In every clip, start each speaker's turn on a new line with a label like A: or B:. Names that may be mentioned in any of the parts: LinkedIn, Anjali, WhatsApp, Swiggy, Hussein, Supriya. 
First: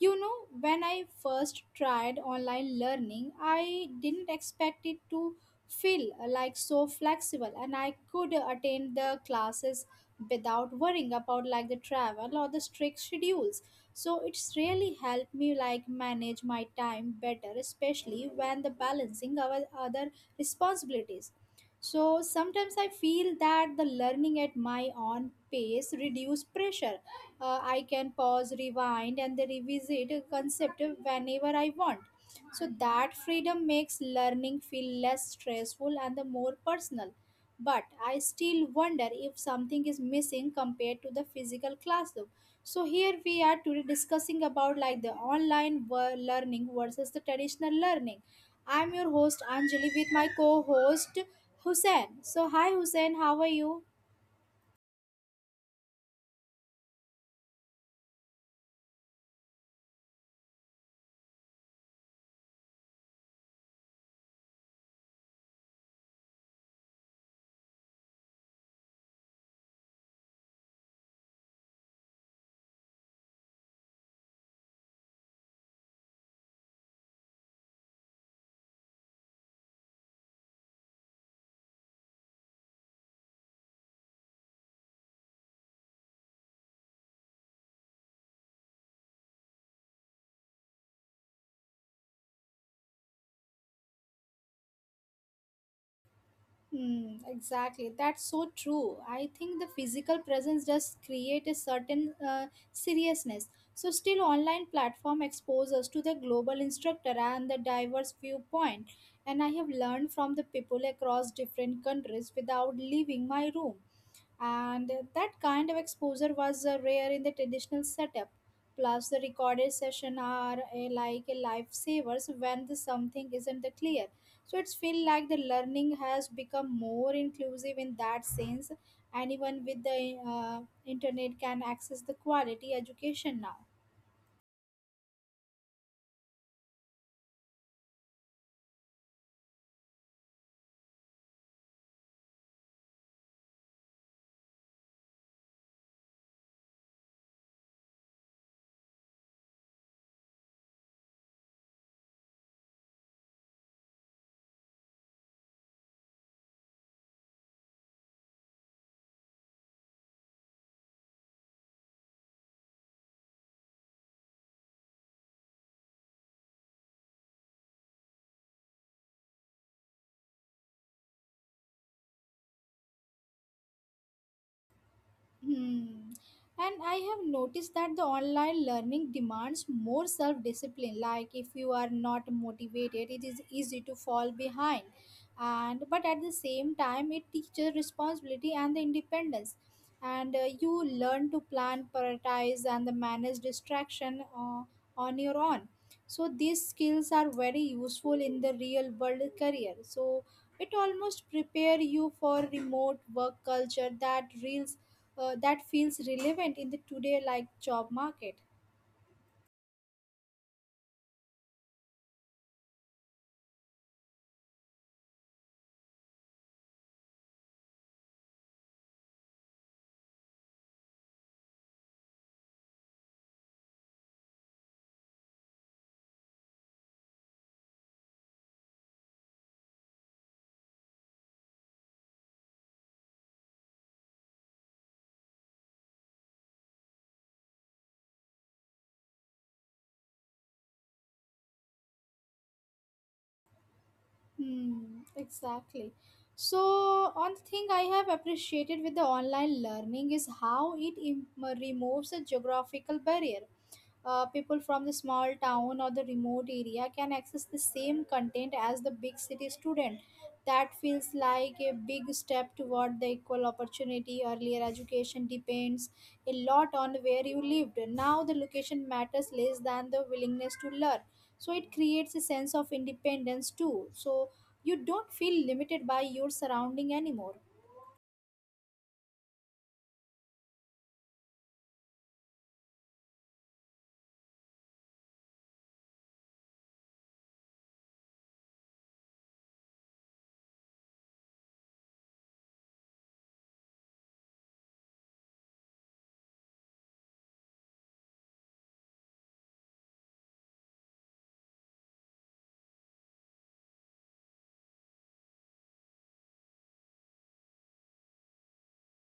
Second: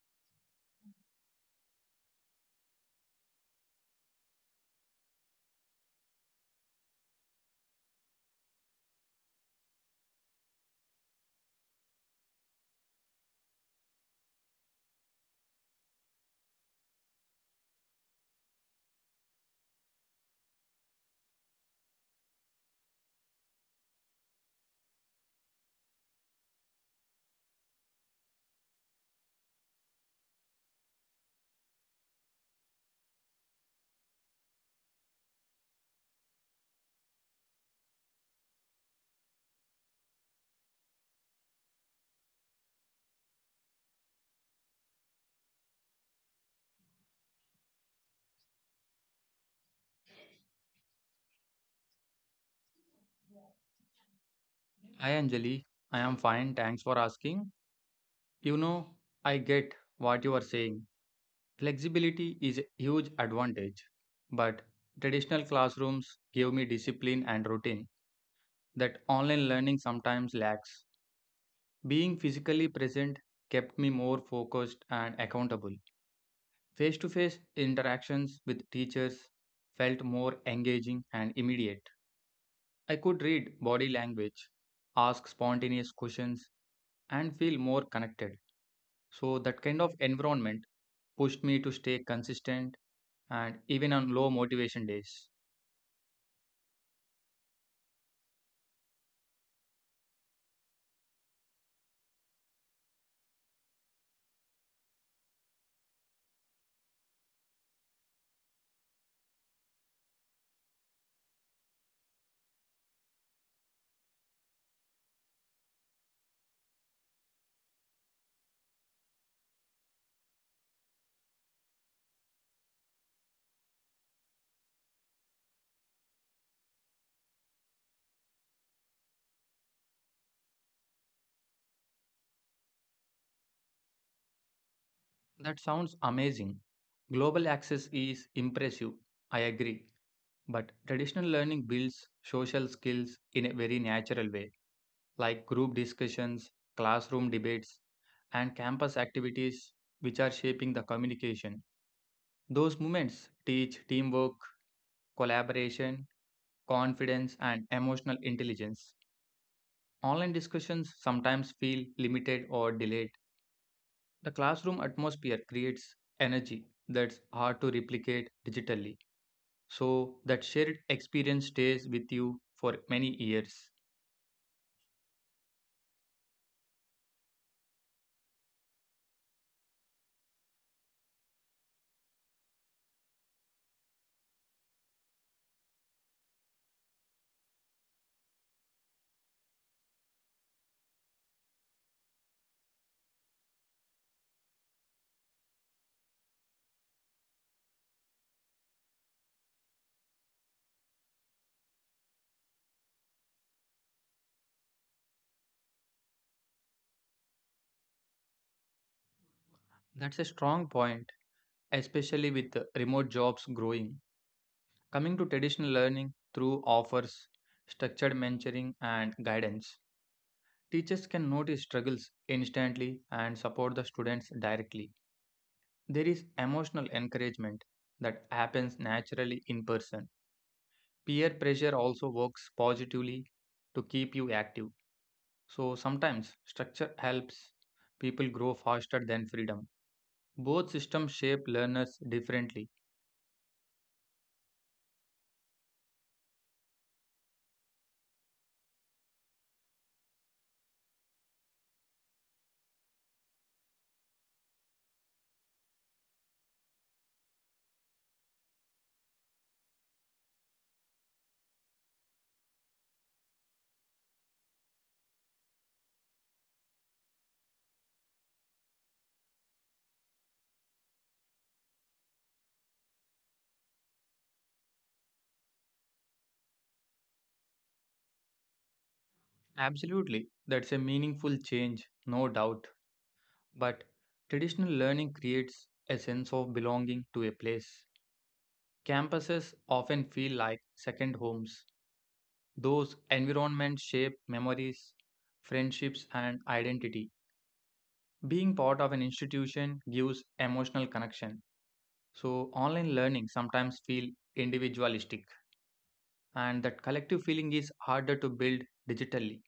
A: You know, when I first tried online learning, I didn't expect it to feel like so flexible, and I could attend the classes without worrying about like the travel or the strict schedules. So, it's really helped me like manage my time better, especially when the balancing our other responsibilities. So sometimes I feel that the learning at my own pace reduce pressure. I can pause, rewind, and then revisit a concept whenever I want. So that freedom makes learning feel less stressful and the more personal. But I still wonder if something is missing compared to the physical classroom. So here we are today discussing about like the online learning versus the traditional learning. I'm your host Anjali with my co-host Hussein. So hi Hussein, how are you?
B: Hi Anjali, I am fine, thanks for asking. You know, I get what you are saying. Flexibility is a huge advantage, but traditional classrooms give me discipline and routine that online learning sometimes lacks. Being physically present kept me more focused and accountable. Face to face interactions with teachers felt more engaging and immediate. I could read body language, ask spontaneous questions, and feel more connected. So that kind of environment pushed me to stay consistent and even on low motivation days.
A: Hmm, exactly. That's so true. I think the physical presence does create a certain seriousness. So still online platform expose us to the global instructor and the diverse viewpoint. And I have learned from the people across different countries without leaving my room. And that kind of exposure was rare in the traditional setup. Plus, the recorded session are a, like a lifesavers when the something isn't the clear. So it's feel like the learning has become more inclusive in that sense. Anyone with the internet can access the quality education now.
B: That sounds amazing. Global access is impressive, I agree. But traditional learning builds social skills in a very natural way, like group discussions, classroom debates, and campus activities, which are shaping the communication. Those moments teach teamwork, collaboration, confidence, and emotional intelligence. Online discussions sometimes feel limited or delayed. The classroom atmosphere creates energy that's hard to replicate digitally. So, that shared experience stays with you for many years.
A: Hmm. And I have noticed that the online learning demands more self discipline. Like if you are not motivated, it is easy to fall behind. And but at the same time, it teaches responsibility and the independence. And you learn to plan, prioritize, and the manage distraction on your own. So these skills are very useful in the real world career. So it almost prepare you for remote work culture that reels that feels relevant in the today like job market.
B: That's a strong point, especially with the remote jobs growing. Coming to traditional learning through offers, structured mentoring, and guidance, teachers can notice struggles instantly and support the students directly. There is emotional encouragement that happens naturally in person. Peer pressure also works positively to keep you active. So sometimes structure helps people grow faster than freedom. Both systems shape learners differently.
A: Hmm, exactly. So, one thing I have appreciated with the online learning is how it removes a geographical barrier. People from the small town or the remote area can access the same content as the big city student. That feels like a big step toward the equal opportunity. Earlier education depends a lot on where you lived. Now the location matters less than the willingness to learn, so it creates a sense of independence too, so you don't feel limited by your surrounding anymore.
B: Absolutely, that's a meaningful change, no doubt. But traditional learning creates a sense of belonging to a place. Campuses often feel like second homes. Those environments shape memories, friendships, and identity. Being part of an institution gives emotional connection. So, online learning sometimes feel individualistic, and that collective feeling is harder to build digitally.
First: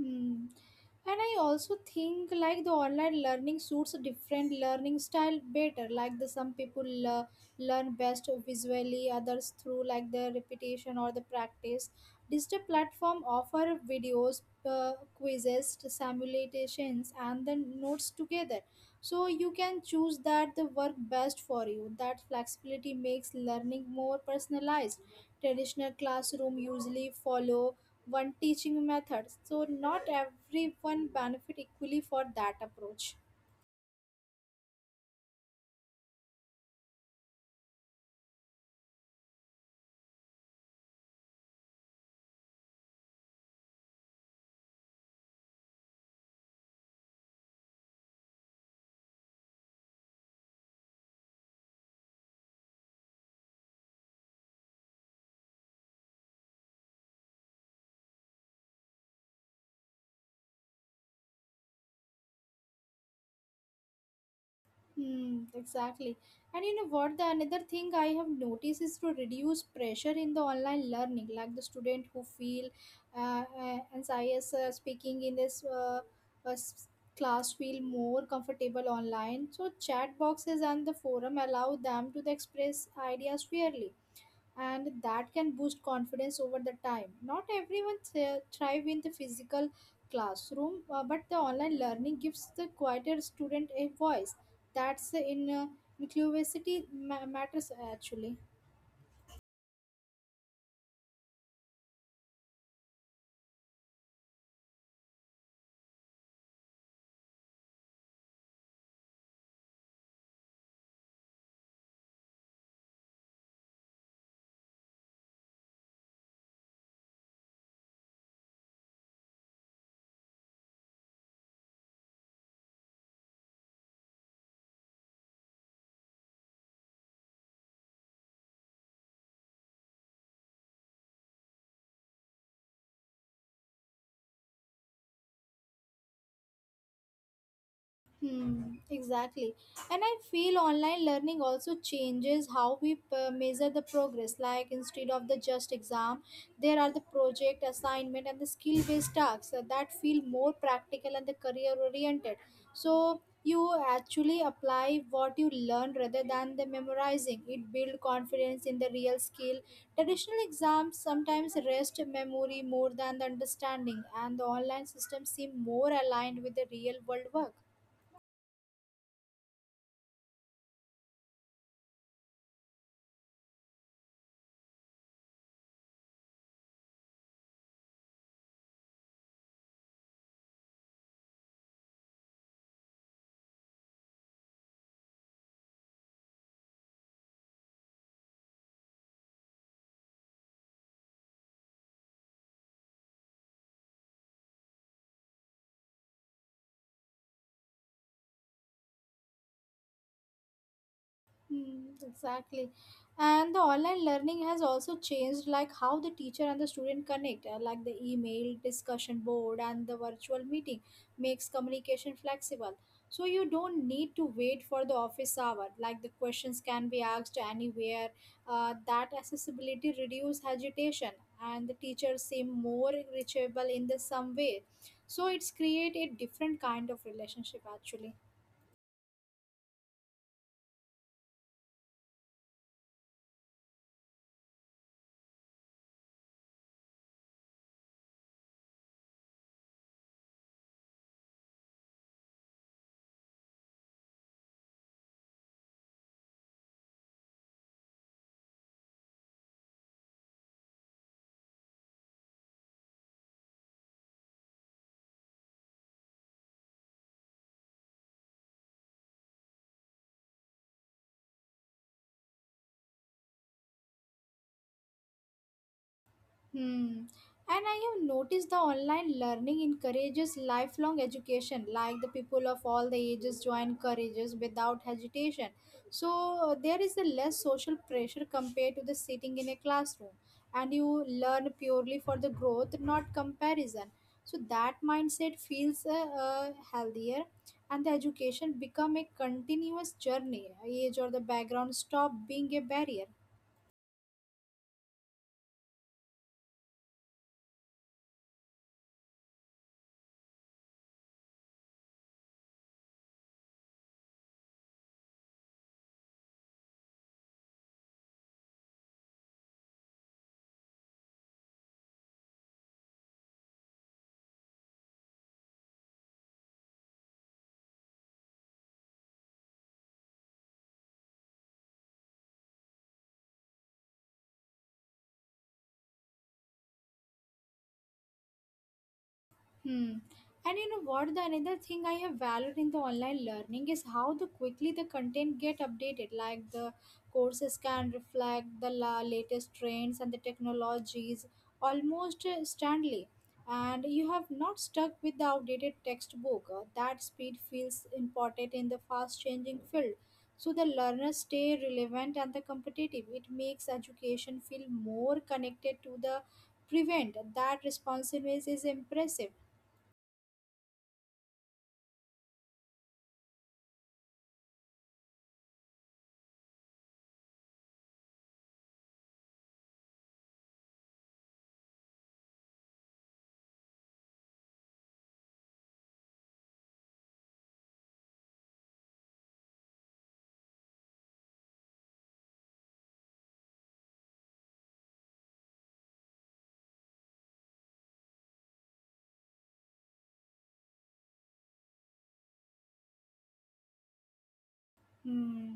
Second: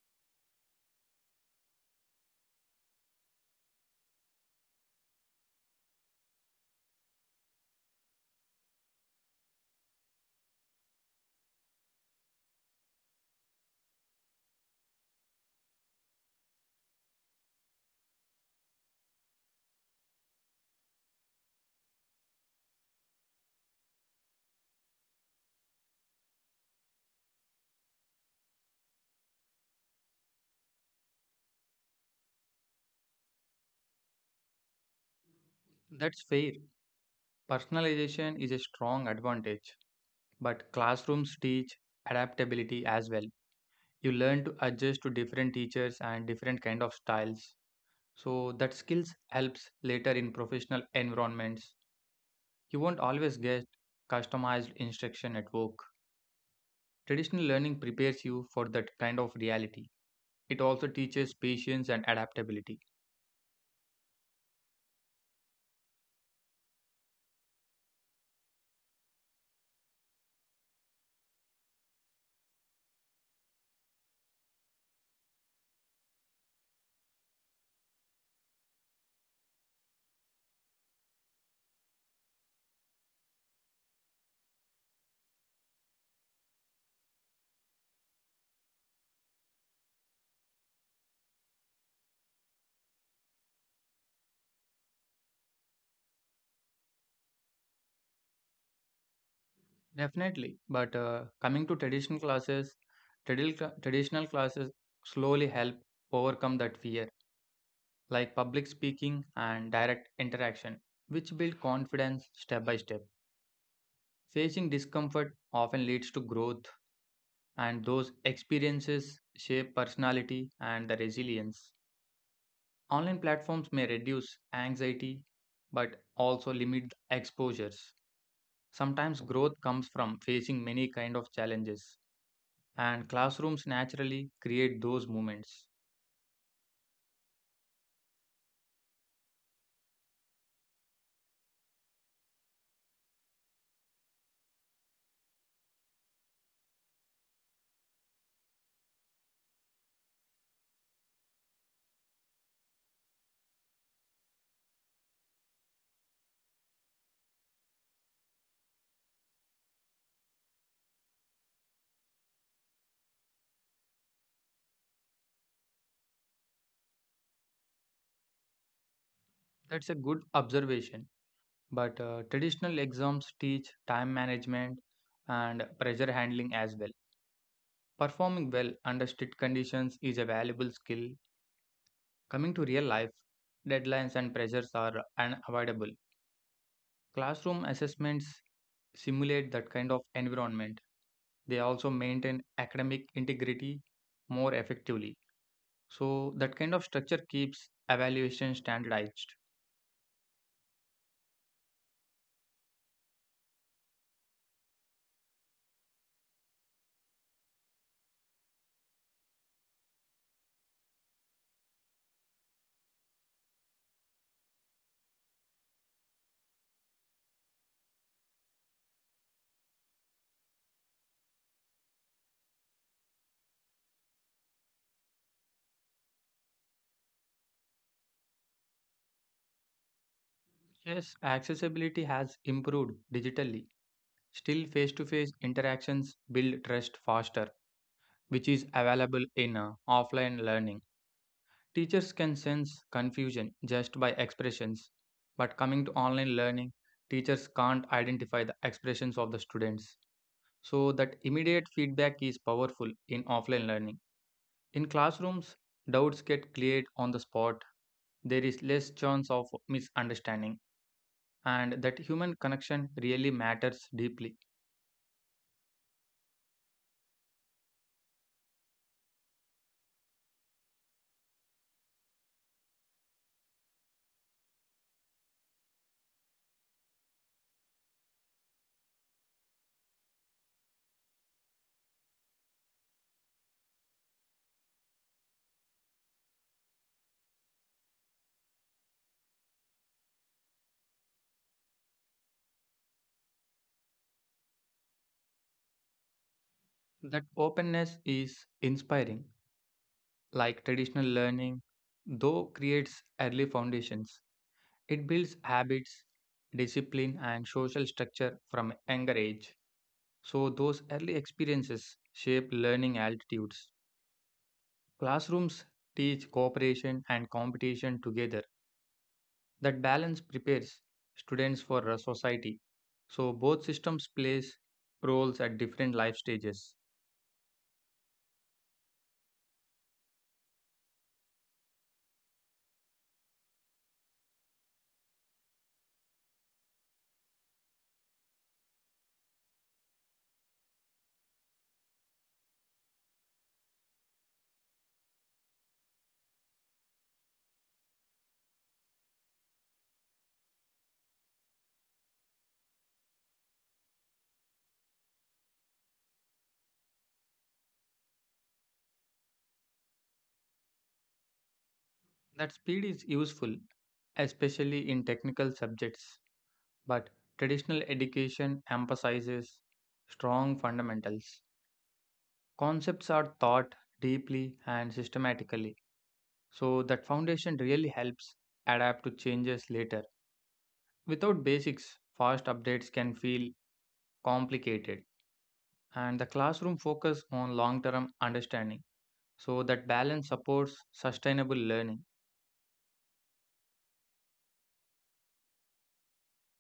A: Hmm. And I also think like the online learning suits a different learning style better. Like the some people learn best visually, others through like the repetition or the practice. Digital platform offer videos, quizzes, simulations, and the notes together. So you can choose that the work best for you. That flexibility makes learning more personalized. Traditional classroom usually follow one teaching method. So not everyone benefit equally for that approach.
B: That's fair. Personalization is a strong advantage, but classrooms teach adaptability as well. You learn to adjust to different teachers and different kind of styles. So that skills helps later in professional environments. You won't always get customized instruction at work. Traditional learning prepares you for that kind of reality. It also teaches patience and adaptability.
A: Hmm, exactly. And you know what? The another thing I have noticed is to reduce pressure in the online learning, like the student who feel anxious speaking in uh, s- class feel more comfortable online. So chat boxes and the forum allow them to the express ideas fairly. And that can boost confidence over the time. Not everyone thrive in the physical classroom, but the online learning gives the quieter student a voice. That's in inclusivity matters actually.
B: Definitely. But coming to traditional classes, traditional classes slowly help overcome that fear, like public speaking and direct interaction, which build confidence step by step. Facing discomfort often leads to growth, and those experiences shape personality and the resilience. Online platforms may reduce anxiety but also limit the exposures. Sometimes growth comes from facing many kind of challenges and classrooms naturally create those moments.
A: Hmm, exactly. And I feel online learning also changes how we measure the progress. Like instead of the just exam, there are the project assignment and the skill based tasks that feel more practical and the career oriented. So you actually apply what you learn rather than the memorizing. It build confidence in the real skill. Traditional exams sometimes rest memory more than the understanding, and the online systems seem more aligned with the real world work.
B: That's a good observation. But traditional exams teach time management and pressure handling as well. Performing well under strict conditions is a valuable skill. Coming to real life, deadlines and pressures are unavoidable. Classroom assessments simulate that kind of environment. They also maintain academic integrity more effectively. So, that kind of structure keeps evaluation standardized.
A: Mm, exactly. And the online learning has also changed like how the teacher and the student connect, like the email, discussion board and the virtual meeting makes communication flexible. So you don't need to wait for the office hour. Like the questions can be asked anywhere. That accessibility reduce agitation and the teachers seem more reachable in the some way. So it's create a different kind of relationship actually.
B: Yes, accessibility has improved digitally. Still, face to face interactions build trust faster, which is available in offline learning. Teachers can sense confusion just by expressions, but coming to online learning, teachers can't identify the expressions of the students. So, that immediate feedback is powerful in offline learning. In classrooms, doubts get cleared on the spot, there is less chance of misunderstanding, and that human connection really matters deeply.
A: Hmm. And I have noticed the online learning encourages lifelong education, like the people of all the ages join courages without hesitation. So there is a less social pressure compared to the sitting in a classroom, and you learn purely for the growth, not comparison. So that mindset feels healthier, and the education become a continuous journey. Age or the background stop being a barrier.
B: That openness is inspiring, like traditional learning, though creates early foundations. It builds habits, discipline, and social structure from a younger age. So, those early experiences shape learning altitudes. Classrooms teach cooperation and competition together. That balance prepares students for a society. So, both systems plays roles at different life stages.
A: Hmm. And you know what? The another thing I have valued in the online learning is how the quickly the content get updated. Like the courses can reflect the latest trends and the technologies almost instantly. And you have not stuck with the outdated textbook. That speed feels important in the fast changing field. So the learners stay relevant and the competitive. It makes education feel more connected to the prevent. That responsiveness is impressive.
B: That speed is useful, especially in technical subjects, but traditional education emphasizes strong fundamentals. Concepts are taught deeply and systematically, so that foundation really helps adapt to changes later. Without basics, fast updates can feel complicated, and the classroom focus on long-term understanding, so that balance supports sustainable learning.
A: Hmm.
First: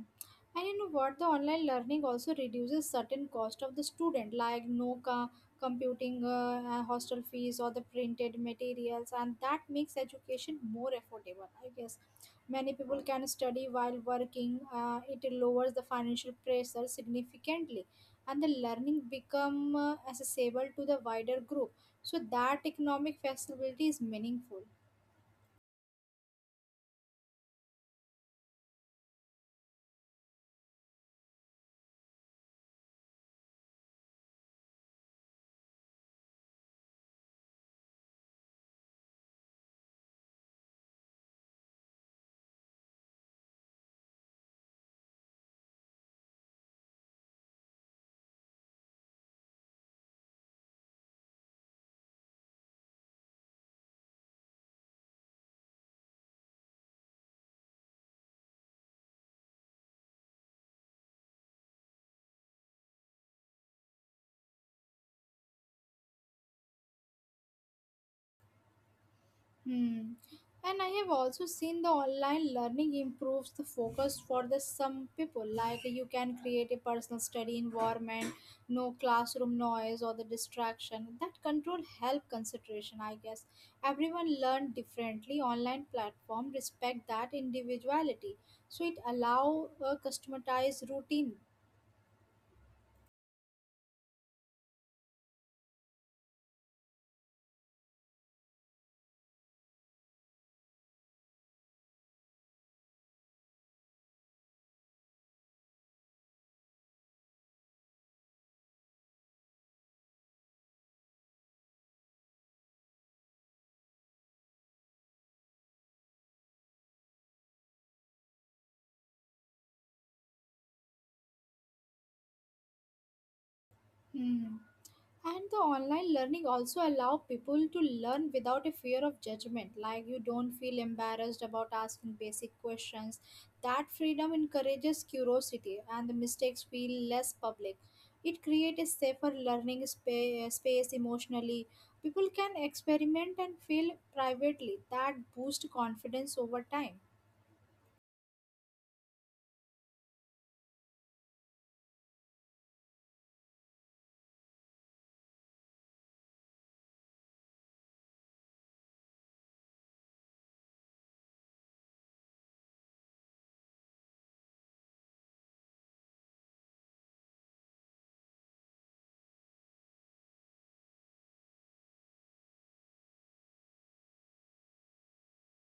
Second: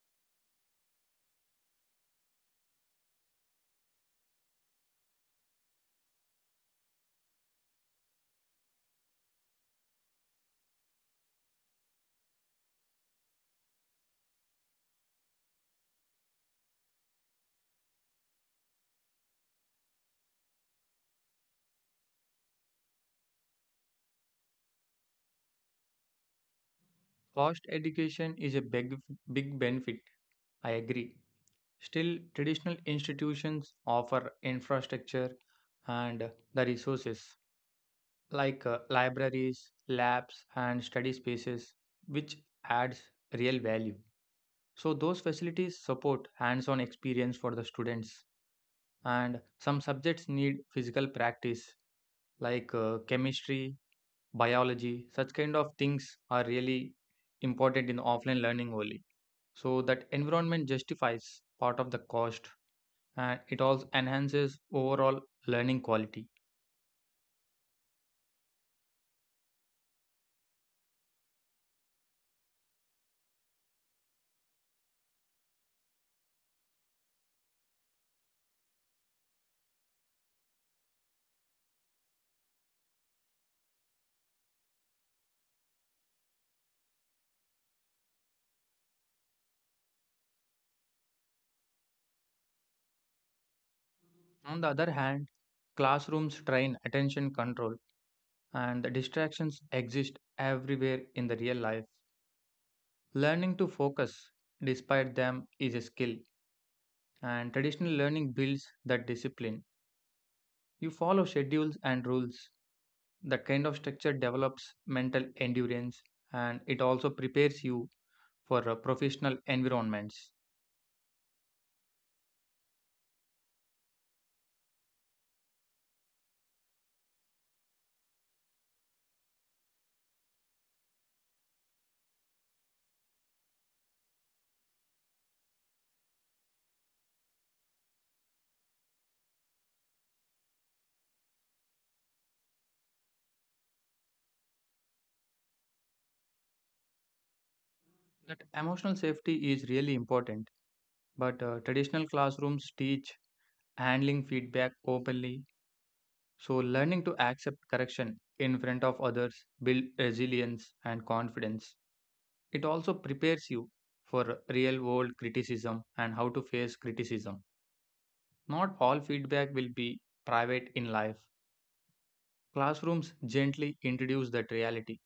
A: And you know what? The online learning also reduces certain cost of the student, like no computing, hostel fees, or the printed materials, and that makes education more affordable. I guess many people can study while working. It lowers the financial pressure significantly, and the learning become accessible to the wider group. So that economic flexibility is meaningful.
B: Fast education is a big, big benefit. I agree. Still, traditional institutions offer infrastructure and the resources like libraries, labs, and study spaces, which adds real value. So, those facilities support hands on experience for the students, and some subjects need physical practice, like chemistry, biology, such kind of things are really important in offline learning only. So, that environment justifies part of the cost and it also enhances overall learning quality.
A: Hmm. And I have also seen the online learning improves the focus for the some people. Like you can create a personal study environment, no classroom noise or the distraction. That control help concentration, I guess. Everyone learn differently. Online platform respect that individuality, so it allow a customized routine.
B: On the other hand, classrooms train attention control and the distractions exist everywhere in the real life. Learning to focus despite them is a skill, and traditional learning builds that discipline. You follow schedules and rules. That kind of structure develops mental endurance and it also prepares you for professional environments.
A: Hmm. And the online learning also allow people to learn without a fear of judgment. Like you don't feel embarrassed about asking basic questions. That freedom encourages curiosity and the mistakes feel less public. It creates a safer learning space emotionally. People can experiment and fail privately. That boosts confidence over time.
B: That emotional safety is really important, but traditional classrooms teach handling feedback openly. So, learning to accept correction in front of others build resilience and confidence. It also prepares you for real world criticism and how to face criticism. Not all feedback will be private in life. Classrooms gently introduce that reality.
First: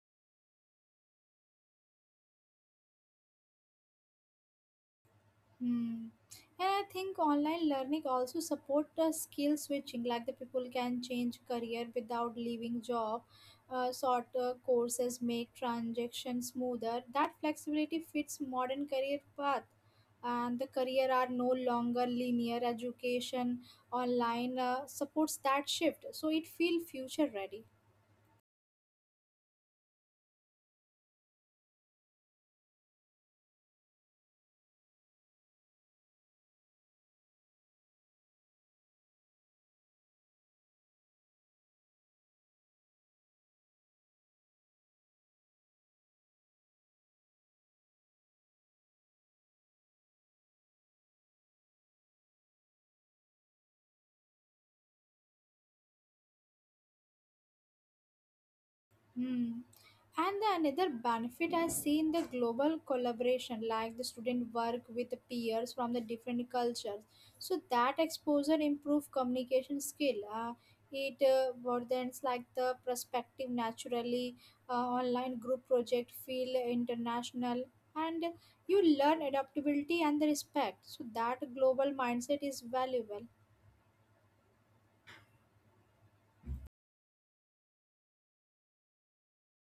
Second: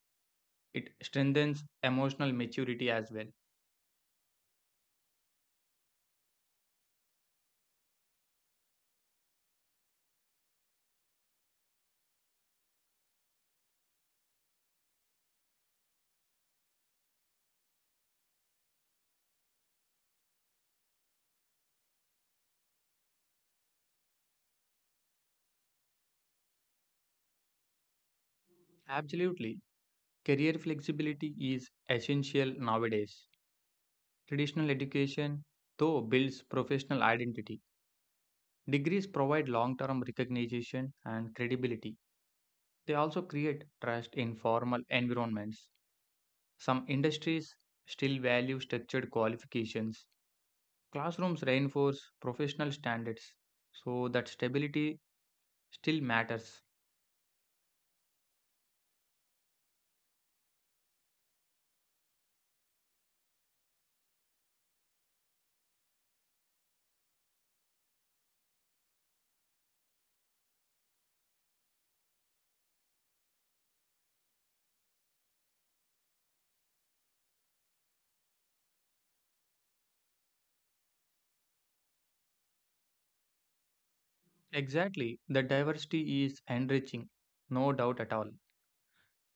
B: It strengthens emotional maturity as well.
A: Hmm. And I think online learning also support skill switching, like the people can change career without leaving job. Shorter courses make transaction smoother. That flexibility fits modern career path. And the career are no longer linear. Education online supports that shift, so it feel future ready.
B: Absolutely. Career flexibility is essential nowadays. Traditional education, though, builds professional identity. Degrees provide long term recognition and credibility. They also create trust in formal environments. Some industries still value structured qualifications. Classrooms reinforce professional standards, so that stability still matters.
A: Hmm. And the another benefit I see in the global collaboration, like the student work with the peers from the different cultures. So that exposure improve communication skill. It broadens like the perspective naturally. Online group project feel international, and you learn adaptability and the respect. So that global mindset is valuable.
B: Exactly, the diversity is enriching, no doubt at all.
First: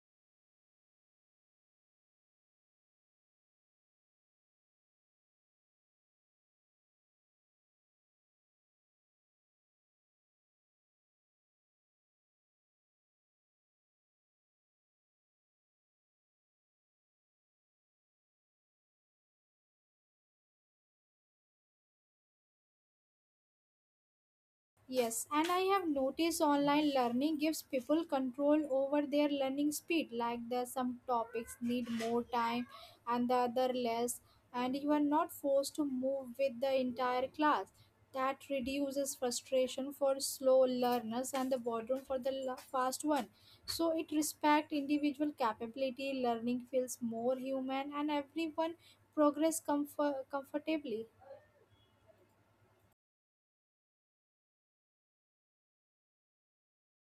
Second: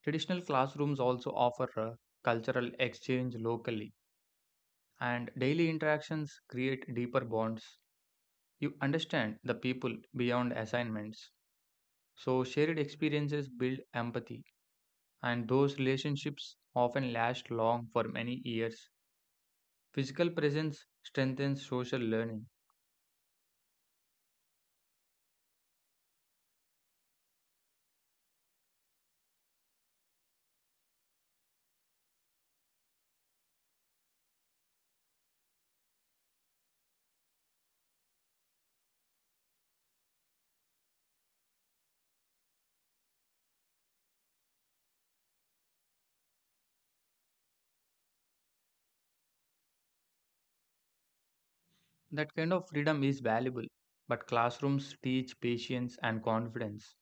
B: Traditional classrooms also offer a cultural exchange locally, and daily interactions create deeper bonds. You understand the people beyond assignments. So, shared experiences build empathy, and those relationships often last long for many years. Physical presence strengthens social learning.
A: Yes, and I have noticed online learning gives people control over their learning speed. Like the some topics need more time and the other less, and you are not forced to move with the entire class. That reduces frustration for slow learners and the boredom for the fast one. So it respects individual capability. Learning feels more human, and everyone progress comfortably.
B: That kind of freedom is valuable, but classrooms teach patience and confidence.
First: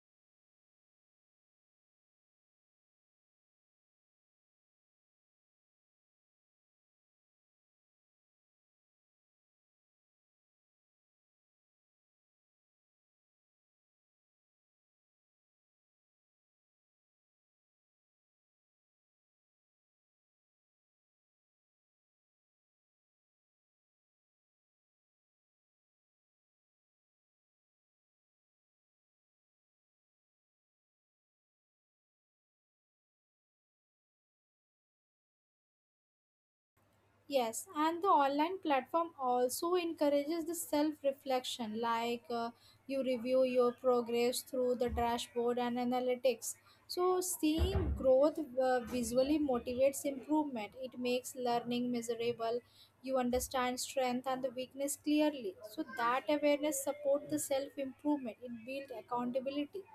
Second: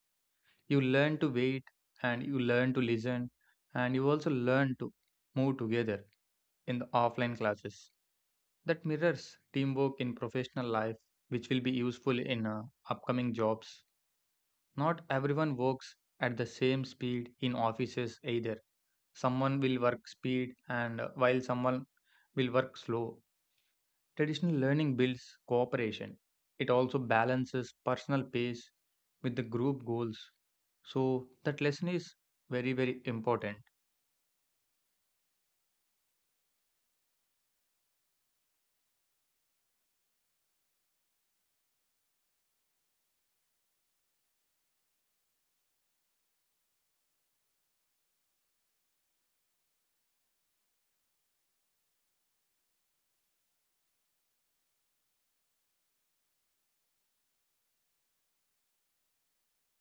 B: You learn to wait, and you learn to listen, and you also learn to move together in the offline classes. That mirrors teamwork in professional life, which will be useful in upcoming jobs. Not everyone works at the same speed in offices either. Someone will work speed and while someone will work slow. Traditional learning builds cooperation. It also balances personal pace with the group goals. So that lesson is very very important.
A: Yes, and the online platform also encourages the self reflection, like you review your progress through the dashboard and analytics. So, seeing growth visually motivates improvement, it makes learning measurable. You understand strength and the weakness clearly. So, that awareness supports the self improvement, it builds accountability.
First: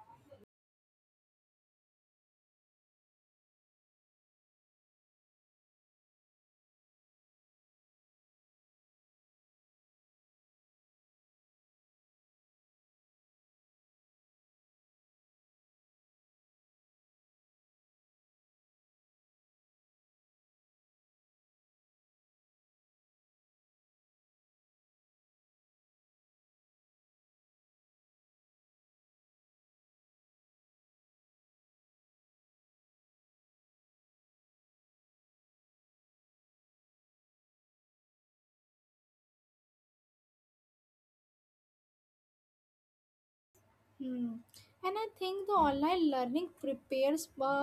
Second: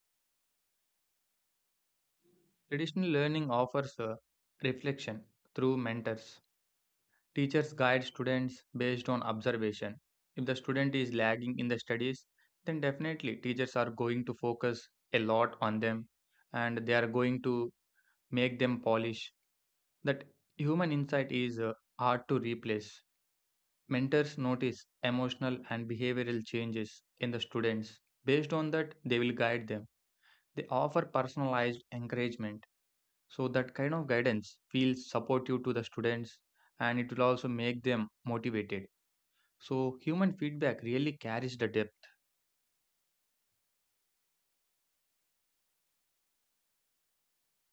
B: Traditional learning offers a reflection through mentors. Teachers guide students based on observation. If the student is lagging in the studies, then definitely teachers are going to focus a lot on them and they are going to make them polish. That human insight is hard to replace. Mentors notice emotional and behavioral changes in the students. Based on that, they will guide them. They offer personalized encouragement. So, that kind of guidance feels supportive to the students and it will also make them motivated. So, human feedback really carries the depth.
A: Hmm. And I think the online learning prepares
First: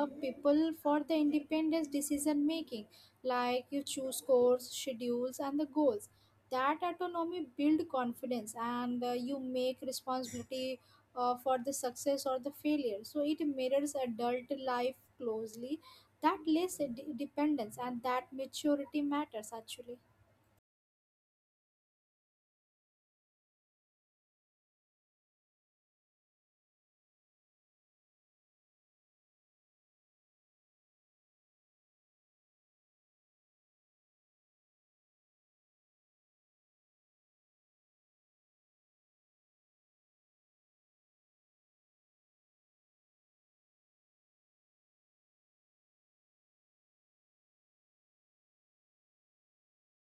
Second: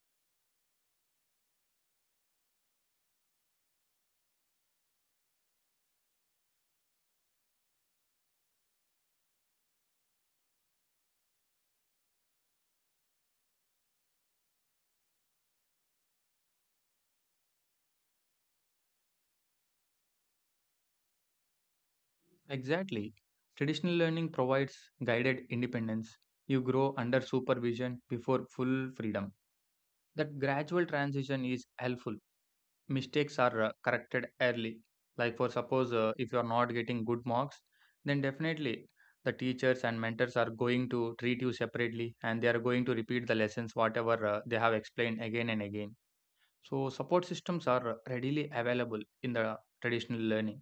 A: people for the independence decision making, like you choose course, schedules, and the goals. That autonomy build confidence, and you make responsibility for the success or the failure. So it mirrors adult life closely. That less dependence, and that maturity matters actually.
B: Exactly. Traditional learning provides guided independence. You grow under supervision before full freedom. That gradual transition is helpful. Mistakes are corrected early. Like, for suppose, if you are not getting good marks, then definitely the teachers and mentors are going to treat you separately and they are going to repeat the lessons, whatever they have explained again and again. So, support systems are readily available in the traditional learning.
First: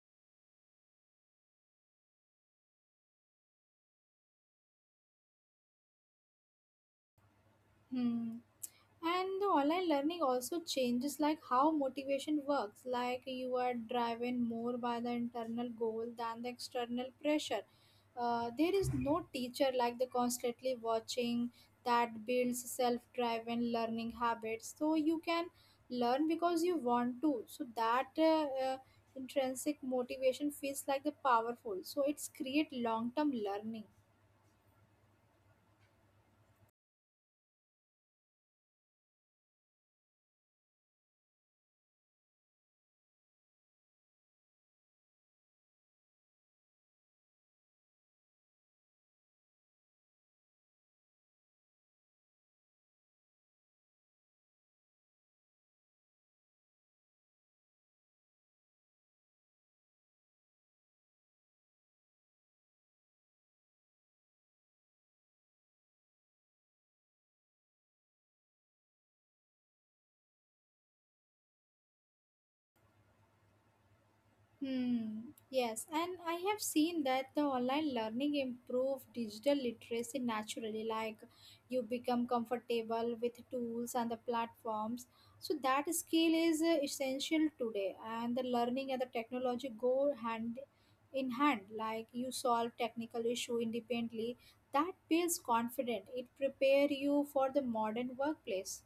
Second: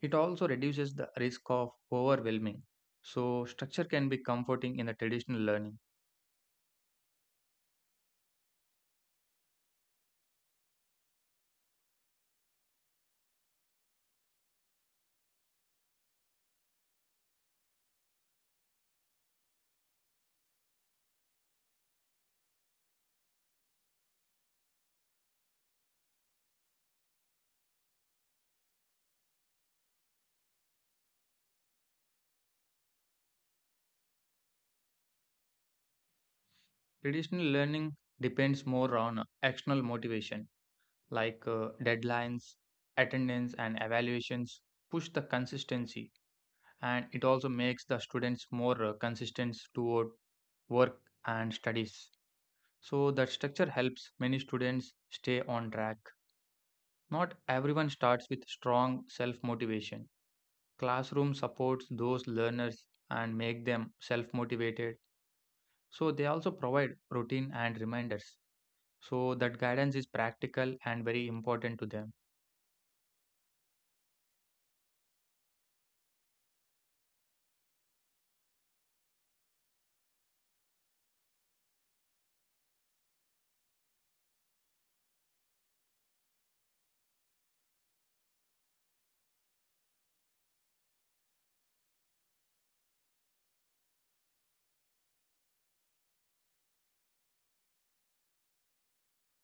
B: It also reduces the risk of overwhelming. So, structure can be comforting in the traditional learning.
A: Hmm. And the online learning also changes like how motivation works. Like you are driven more by the internal goal than the external pressure. There is no teacher like the constantly watching that builds self-driven learning habits. So you can learn because you want to. So that uh, intrinsic motivation feels like the powerful. So it's create long-term learning.
B: Traditional learning depends more on external motivation, like deadlines, attendance, and evaluations, push the consistency, and it also makes the students more consistent toward work and studies. So, that structure helps many students stay on track. Not everyone starts with strong self motivation. Classroom supports those learners and make them self-motivated. So they also provide routine and reminders. So that guidance is practical and very important to them.
A: Hmm. Yes, and I have seen that the online learning improve digital literacy naturally. Like you become comfortable with tools and the platforms. So that skill is essential today, and the learning and the technology go hand in hand. Like you solve technical issue independently. That builds confidence. It prepare you for the modern workplace.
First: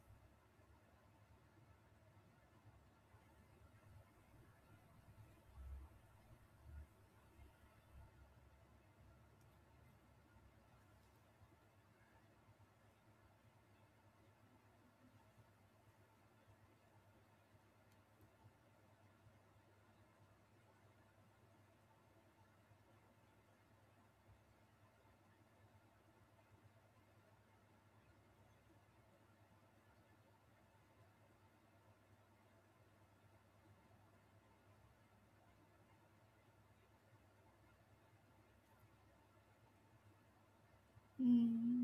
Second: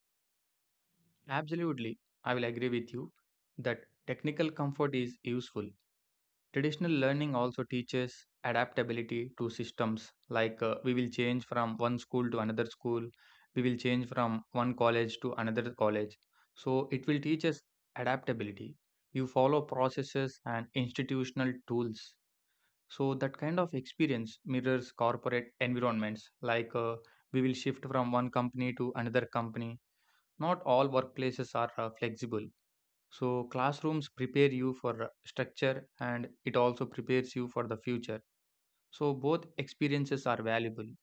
B: Absolutely, I will agree with you that technical comfort is useful. Traditional learning also teaches adaptability to systems, like we will change from one school to another school, we will change from one college to another college. So it will teach us adaptability. You follow processes and institutional tools. So that kind of experience mirrors corporate environments, like we will shift from one company to another company. Not all workplaces are flexible, so classrooms prepare you for structure and it also prepares you for the future. So, both experiences are valuable.
A: Hmm.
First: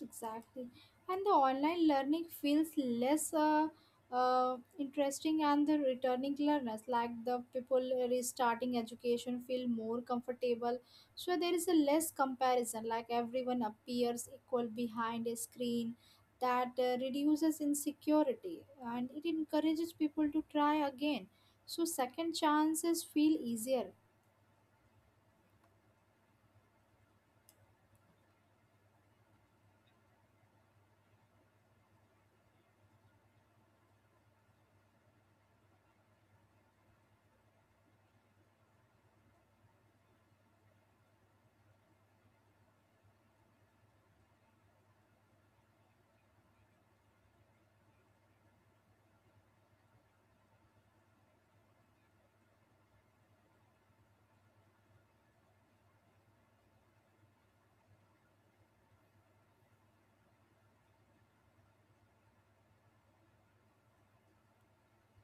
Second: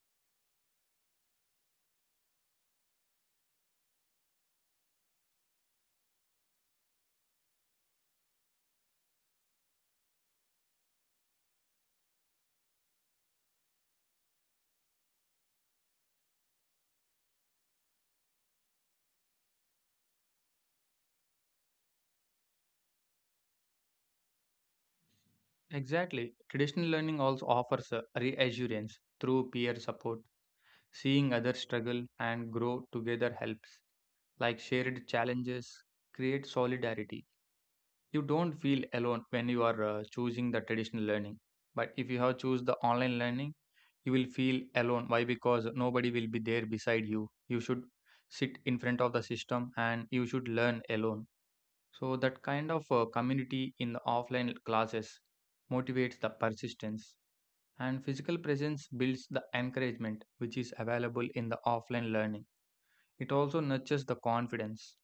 A: Exactly. And the online learning feels less interesting, and the returning learners, like the people restarting education, feel more comfortable. So there is a less comparison, like everyone appears equal behind a screen. That reduces insecurity and it encourages people to try again. So, second chances feel easier.
B: Exactly. Traditional learning also offers a reassurance through peer support. Seeing others struggle and grow together helps. Like shared challenges create solidarity. You don't feel alone when you are choosing the traditional learning, but if you have choose the online learning, you will feel alone. Why? Because nobody will be there beside you. You should sit in front of the system and you should learn alone. So that kind of community in the offline classes motivates the persistence, and physical presence builds the encouragement which is available in the offline learning. It also nurtures the confidence.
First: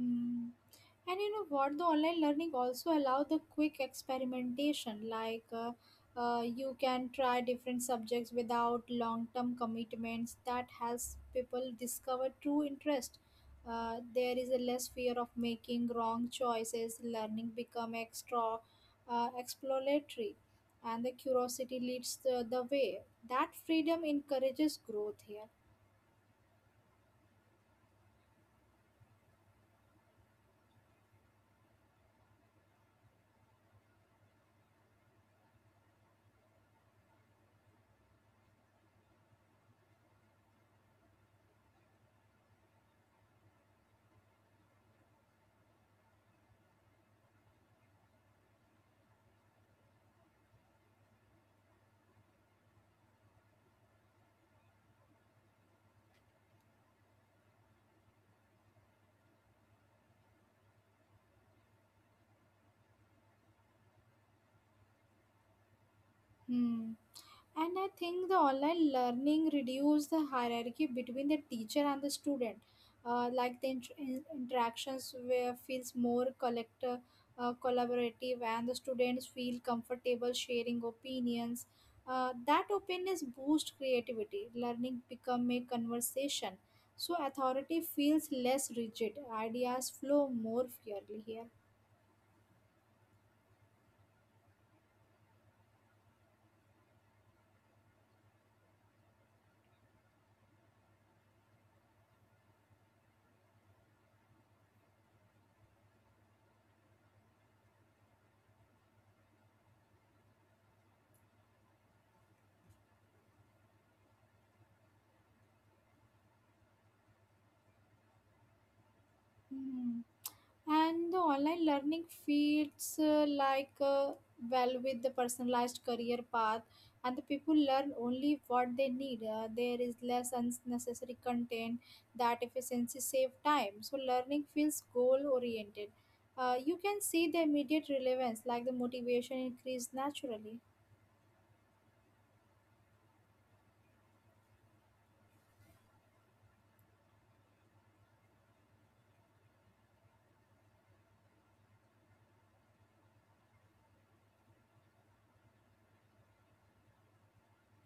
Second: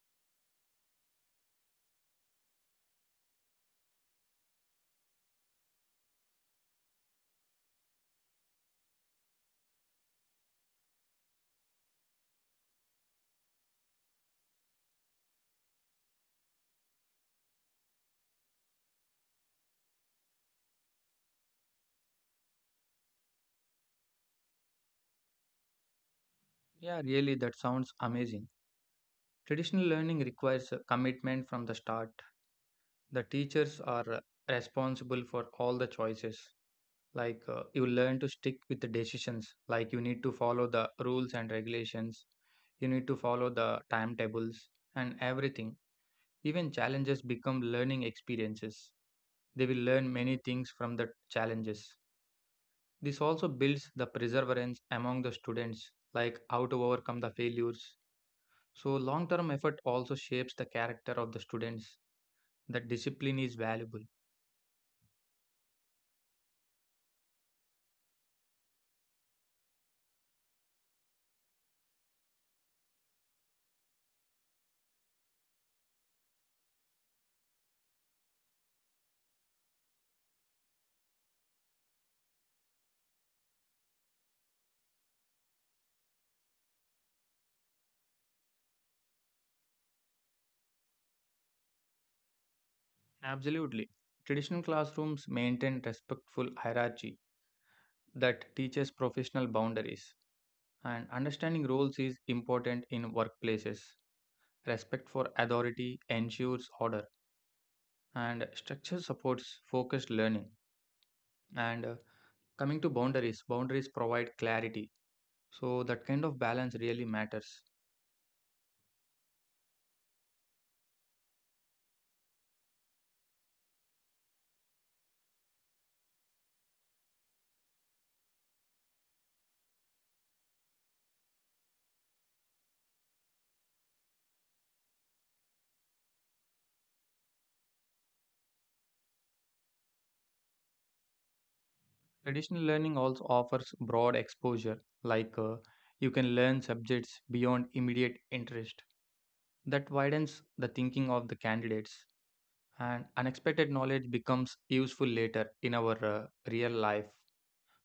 A: Mm. And you know what? The online learning also allow the quick experimentation. Like you can try different subjects without long-term commitments. That helps people discover true interest. There is a less fear of making wrong choices. Learning become extra exploratory, and the curiosity leads the way. That freedom encourages growth here.
B: Yeah, really, that sounds amazing. Traditional learning requires a commitment from the start. The teachers are responsible for all the choices. Like you learn to stick with the decisions, like you need to follow the rules and regulations, you need to follow the timetables and everything. Even challenges become learning experiences. They will learn many things from the challenges. This also builds the perseverance among the students, like how to overcome the failures. So, long term effort also shapes the character of the students that discipline is valuable.
A: Hmm. And I think the online learning reduced the hierarchy between the teacher and the student. Like the interactions where feels more collaborative and the students feel comfortable sharing opinions. That openness boosts creativity. Learning become a conversation. So authority feels less rigid. Ideas flow more freely here.
B: Absolutely. Traditional classrooms maintain respectful hierarchy that teaches professional boundaries, and understanding roles is important in workplaces. Respect for authority ensures order, and structure supports focused learning. And Coming to boundaries, boundaries provide clarity, so that kind of balance really matters.
A: Hmm. And the online learning feeds well with the personalized career path, and the people learn only what they need. Uh, there is less unnecessary content. That efficiency save time, so learning feels goal oriented. Uh, you can see the immediate relevance, like the motivation increase naturally.
B: Traditional learning also offers broad exposure, like uh, you can learn subjects beyond immediate interest that widens the thinking of the candidates, and unexpected knowledge becomes useful later in our real life,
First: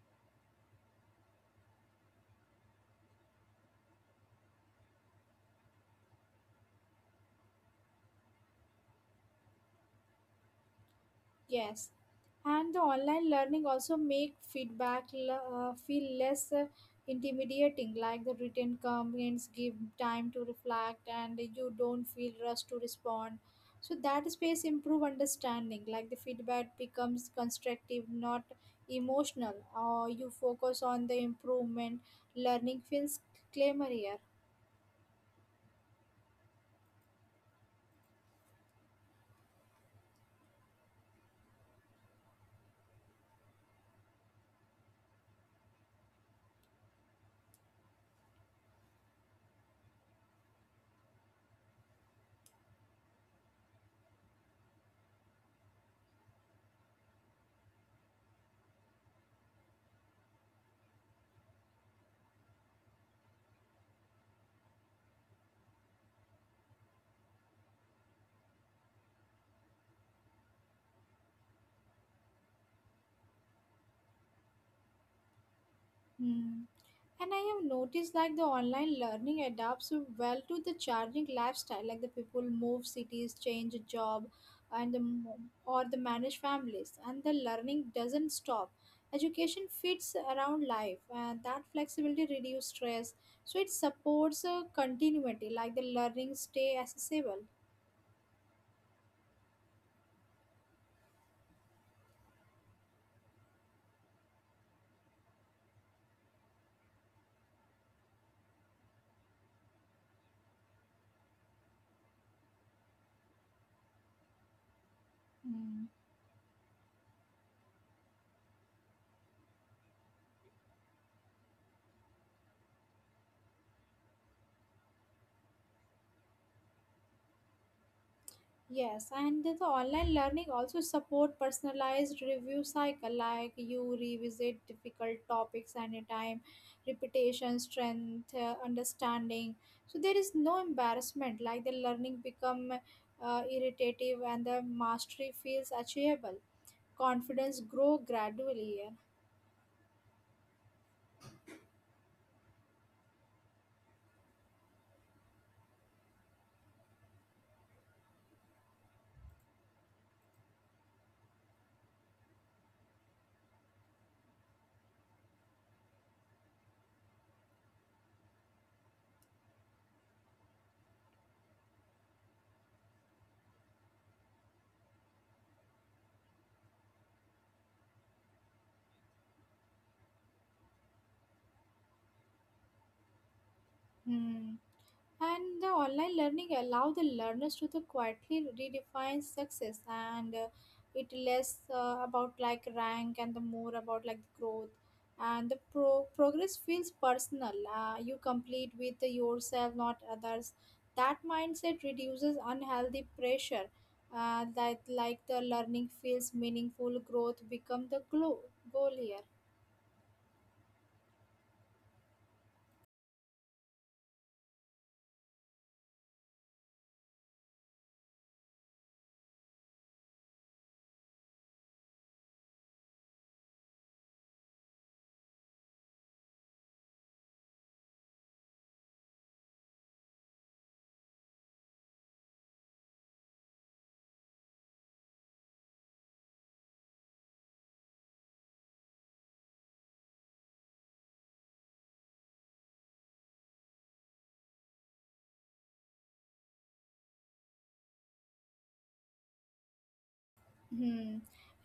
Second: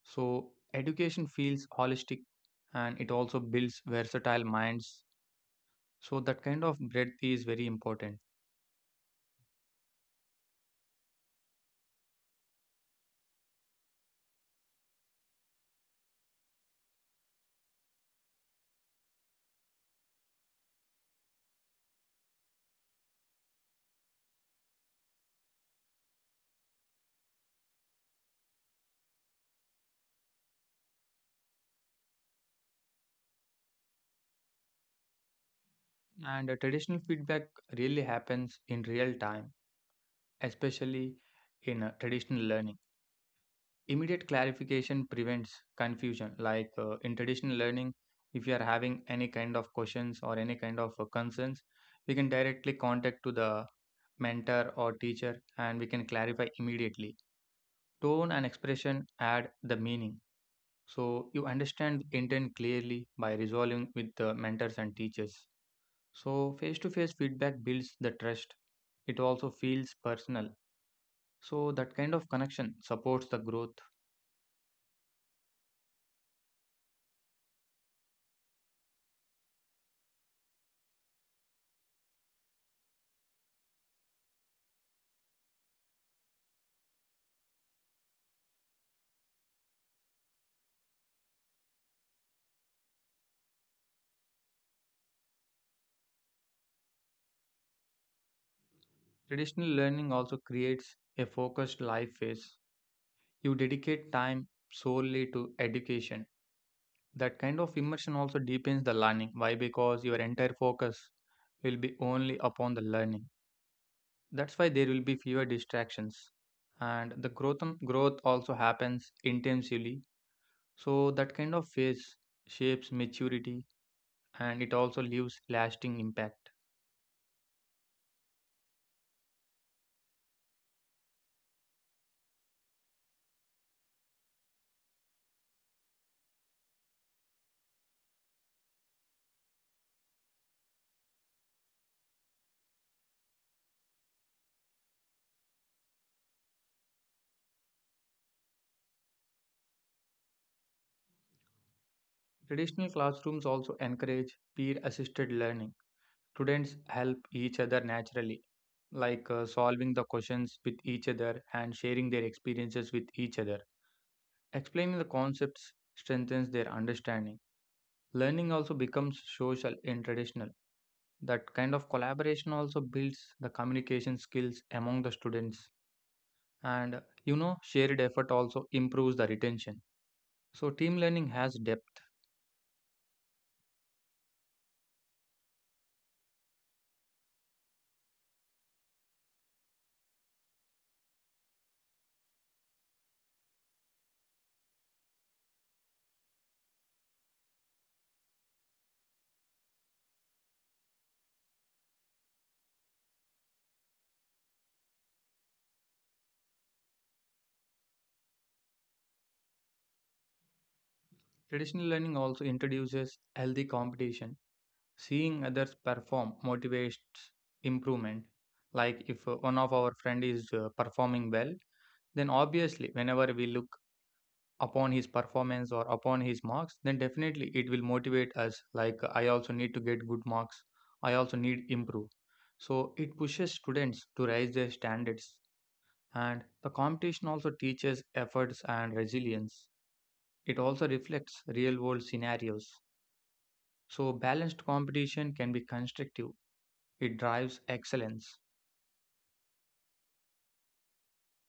B: so education feels holistic and it also builds versatile minds, so that kind of breadth is very important.
A: Yes, and the online learning also make feedback feel less intimidating. Like the written comments give time to reflect, and you don't feel rushed to respond. So that space improve understanding. Like the feedback becomes constructive, not emotional. Or you focus on the improvement. Learning feels clamier.
B: And Traditional feedback really happens in real time, especially in traditional learning. Immediate clarification prevents confusion. In traditional learning, if you are having any kind of questions or any kind of concerns, we can directly contact to the mentor or teacher and we can clarify immediately. Tone and expression add the meaning. So you understand intent clearly by resolving with the mentors and teachers. So face to face feedback builds the trust. It also feels personal. So that kind of connection supports the growth.
A: Hmm. And I have noticed like the online learning adapts well to the changing lifestyle, like the people move cities, change a job, and or the manage families, and the learning doesn't stop. Education fits around life, and that flexibility reduces stress. So it supports a continuity, like the learning stay accessible.
B: Traditional learning also creates a focused life phase. You dedicate time solely to education. That kind of immersion also deepens the learning. Why? Because your entire focus will be only upon the learning. That's why there will be fewer
A: Hmm.
B: distractions. And the growth also happens intensively. So that kind of phase shapes maturity and it also leaves lasting impact.
A: Yes, and the online learning also support personalized review cycle, like you revisit difficult topics anytime, repetition, strength, understanding. So there is no embarrassment, like the learning become irritative and the mastery feels achievable. Confidence grow gradually, yeah.
B: Traditional classrooms also encourage peer assisted learning. Students help each other naturally, solving the questions with each other and sharing their experiences with each other. Explaining the concepts strengthens their understanding. Learning also becomes social and traditional. That kind of collaboration also builds the communication skills among the students. And You know, shared effort also improves the retention. So, team learning has depth.
A: Hmm. And the online learning allow the learners to the quietly redefine success, and it less about like rank and the more about like growth, and the progress feels personal. You complete with yourself, not others. That mindset reduces unhealthy pressure. That like the learning feels meaningful, growth become the goal here.
B: Traditional learning also introduces healthy competition. Seeing others perform motivates improvement. Like if one of our friend is performing well, then obviously whenever we look upon his performance or upon his marks, then definitely it will motivate us. Like I also need to get good marks. I also need improve. So it pushes students to raise their standards. And the competition also teaches efforts and resilience. It also reflects real world scenarios. So balanced competition can be constructive. It drives excellence.
A: Hmm.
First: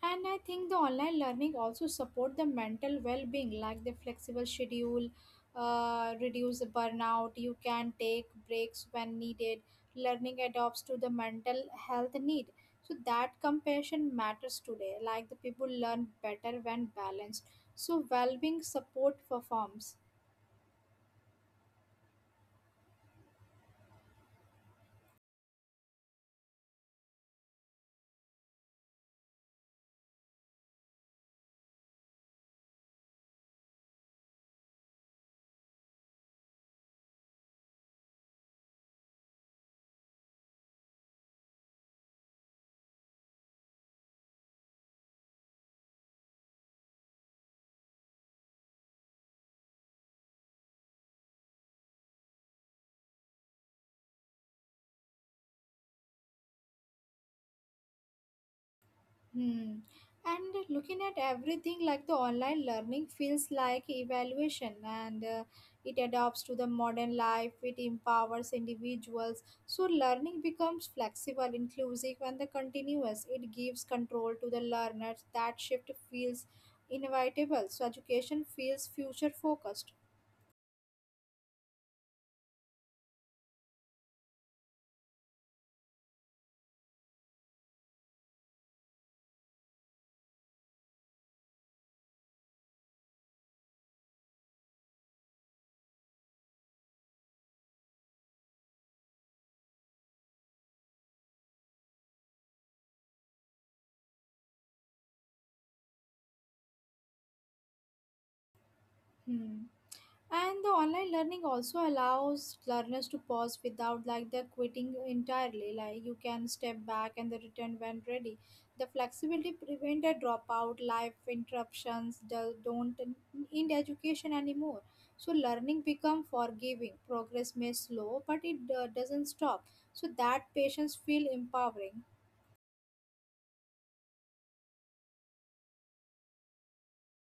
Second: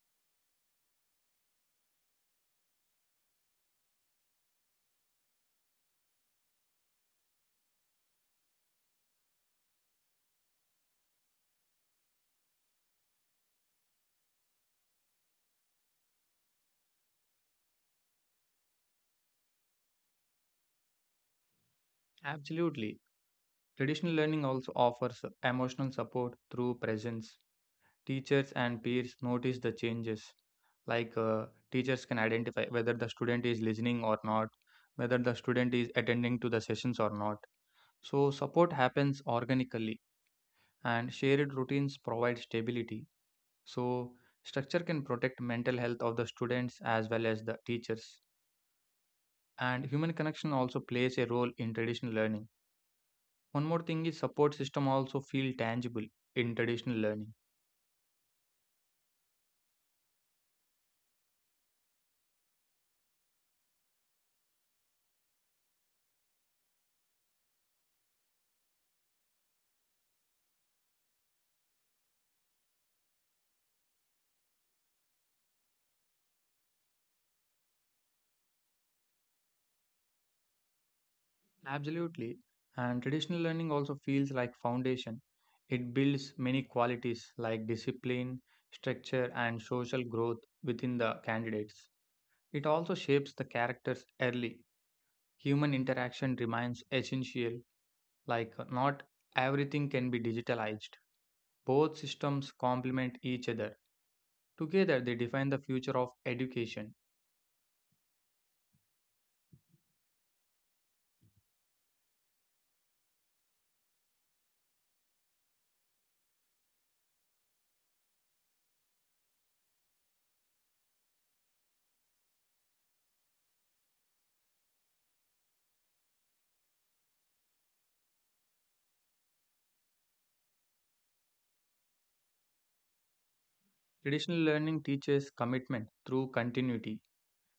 A: And I think the online learning also support the mental well-being, like the flexible schedule, reduce the burnout. You can take breaks when needed. Learning adapts to the mental health need. So that compassion matters today. Like the people learn better when balanced. So well-being support performs.
B: Absolutely. Traditional learning also offers emotional support through presence. Teachers and peers notice the changes. Like uh, Teachers can identify whether the student is listening or not, whether the student is attending to the sessions or not. So support happens organically and shared routines provide stability. So structure can protect mental health of the students as well as the teachers. And human connection also plays a role in traditional learning. One more thing is support system also feel tangible in traditional learning.
A: Hmm. And looking at everything like the online learning feels like evaluation and it adapts to the modern life, it empowers individuals. So, learning becomes flexible, inclusive, and the continuous. It gives control to the learners. That shift feels inevitable. So, education feels future focused.
B: Absolutely. And traditional learning also feels like foundation. It builds many qualities like discipline, structure and social growth within the candidates. It also shapes the characters early. Human interaction remains essential, like not everything can be digitalized. Both systems complement each other. Together they define the future of education.
A: Hmm. And the online learning also allows learners to pause without like they're quitting entirely. Like you can step back and then return when ready. The flexibility prevent a dropout, life interruptions don't in education anymore. So learning become forgiving. Progress may slow, but it doesn't stop. So that patients feel empowering.
B: Traditional learning teaches commitment through continuity.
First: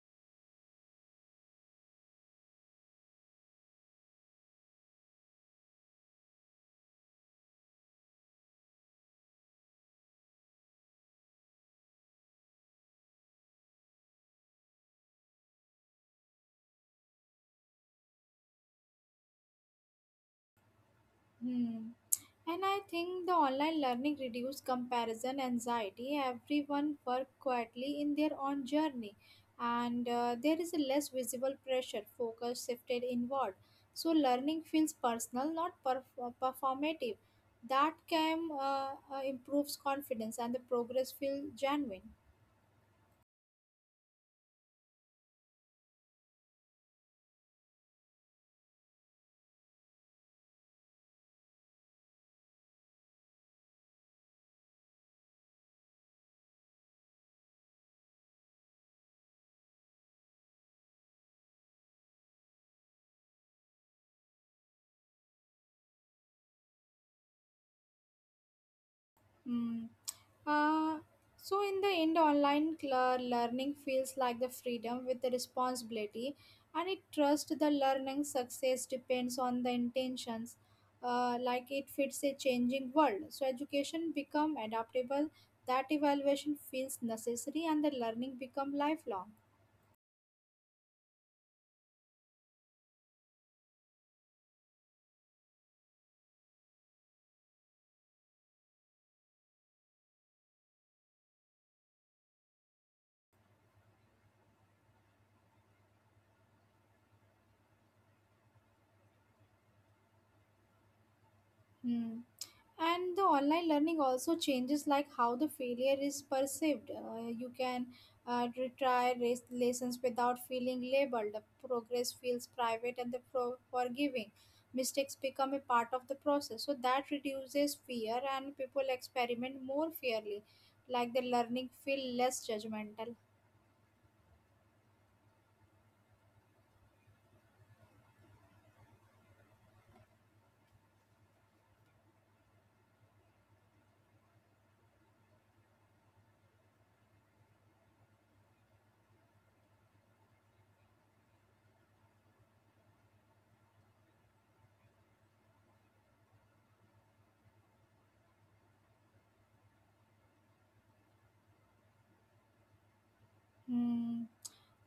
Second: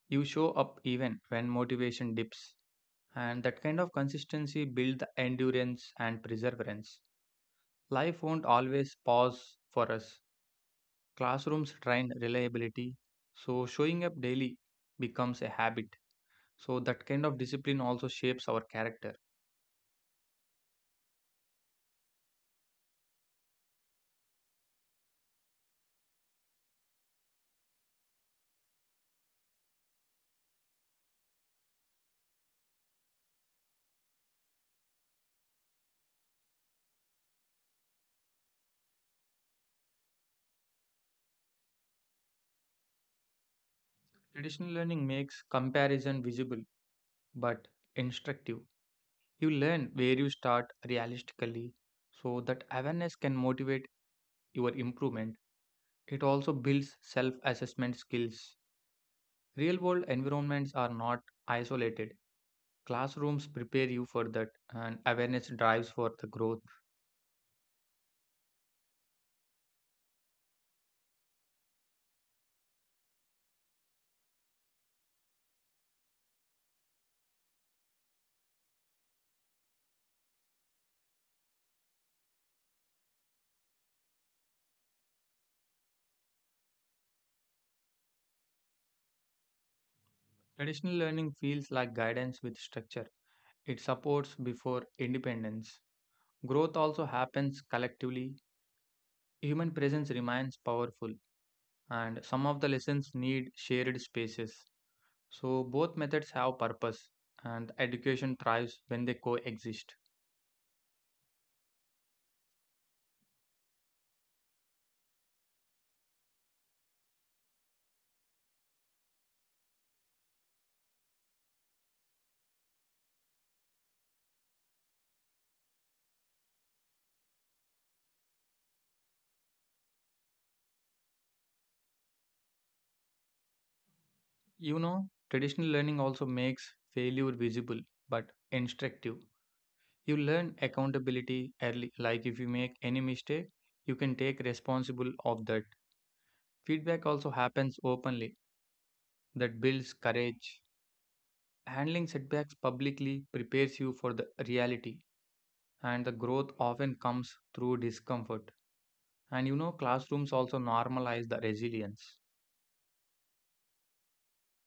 B: You show up even when motivation dips, and that kind of consistency builds the endurance and perseverance. Life won't always pause for us. Classrooms train reliability, so showing up daily becomes a habit. So, that kind of discipline also shapes our character.
A: Hmm. And I think the online learning reduced comparison anxiety. Everyone worked quietly in their own journey, and there is a less visible pressure, focus shifted inward. So learning feels personal, not performative. That can improves confidence, and the progress feels genuine.
B: Traditional learning makes comparison visible but instructive. You learn where you start realistically, so that awareness can motivate your improvement. It also builds self assessment skills. Real world environments are not isolated. Classrooms prepare you for that, and awareness drives for the growth.
A: Mm. Uh, so in the end, online learning feels like the freedom with the responsibility, and it trust the learning success depends on the intentions. Like it fits a changing world, so education become adaptable. That evaluation feels necessary, and the learning become lifelong.
B: Traditional learning feels like guidance with structure, it supports before independence. Growth also happens collectively. Human presence remains powerful, and some of the lessons need shared spaces. So, both methods have purpose, and education thrives when they coexist.
A: Hmm. And the online learning also changes like how the failure is perceived. You can retry lessons without feeling labeled. The progress feels private and the forgiving. Mistakes become a part of the process, so that reduces fear and people experiment more fairly, like the learning feel less judgmental.
B: You know, traditional learning also makes failure visible but instructive. You learn accountability early, like if you make any mistake, you can take responsible of that. Feedback also happens openly that builds courage. Handling setbacks publicly prepares you for the reality and the growth often comes through discomfort. And you know, classrooms also normalize the resilience.
A: Hmm.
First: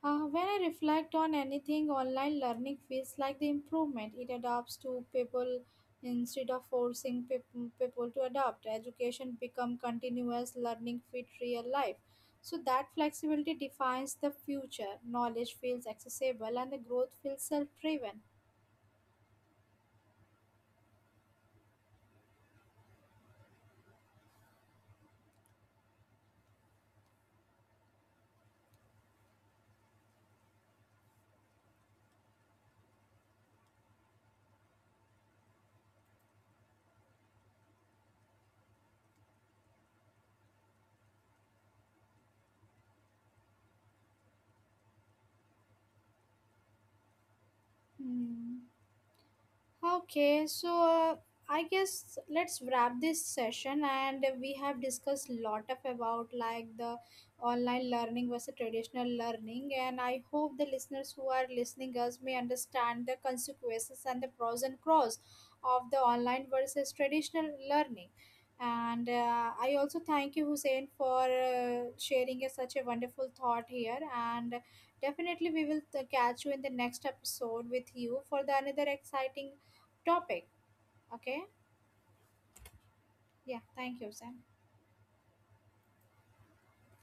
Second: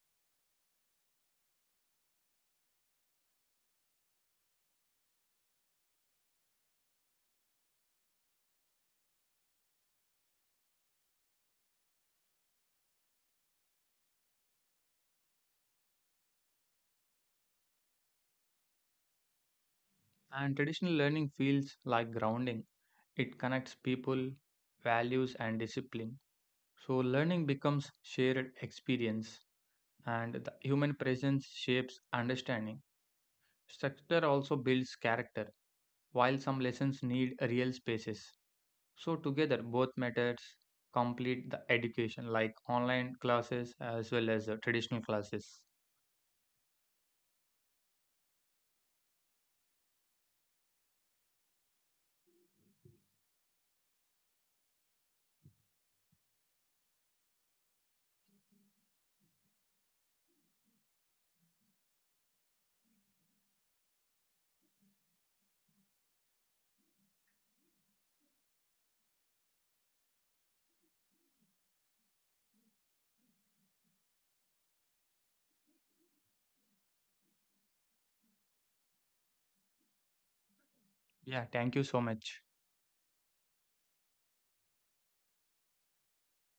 A: When I reflect on anything, online learning feels like the improvement. It adapts to people instead of forcing people to adapt. Education become continuous learning fit real life. So that flexibility defines the future. Knowledge feels accessible and the growth feels self-driven.
B: And traditional learning feels like grounding. It connects people, values and discipline. So learning becomes shared experience and the human presence shapes understanding. Structure also builds character while some lessons need real spaces. So together both methods complete the education like online classes as well as the traditional classes.
A: Hmm. Okay, so I guess let's wrap this session. And we have discussed lot of about like the online learning versus traditional learning, and I hope the listeners who are listening us may understand the consequences and the pros and cons of the online versus traditional learning. And I also thank you Hussein for sharing a, such a wonderful thought here, and definitely we will catch you in the next episode with you for the another exciting topic. Okay.
B: Yeah, thank you so much.
A: Yeah. Thank you, Sam.